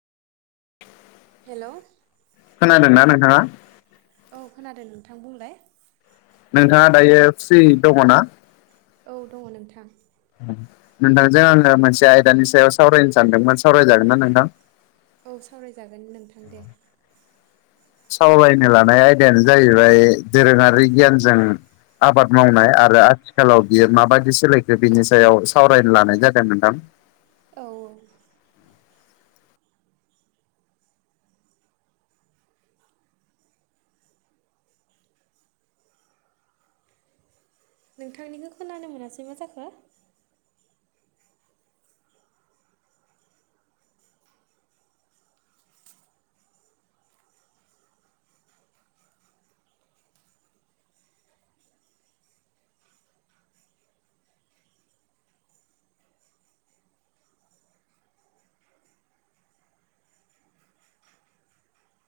Hello खोनादोंना नोंथाङा? औ खोनादो नोंथां बुंलाय। नोंथाङा दायो फ्रि दङ ना? औ दङ नोंथां। नोंथांजों आङो मोनसे आयदानि सायाव सावरायनो सानदोंमोन सावरायजागोन ना नोंथां? औ सावरायजागोन नोंथां दे। सावरायनो लानाय आयदायानो जाहैबाय दोरोङारि गियानजों आबाद मावनाय औ आरो आथिखालाव बियो माबायदि सोलायखो बिनि सायाव सावरायनो लानाय जादों नोंथां। औऔ नोंथांनिखो खोनानो मोनासै मा जाखो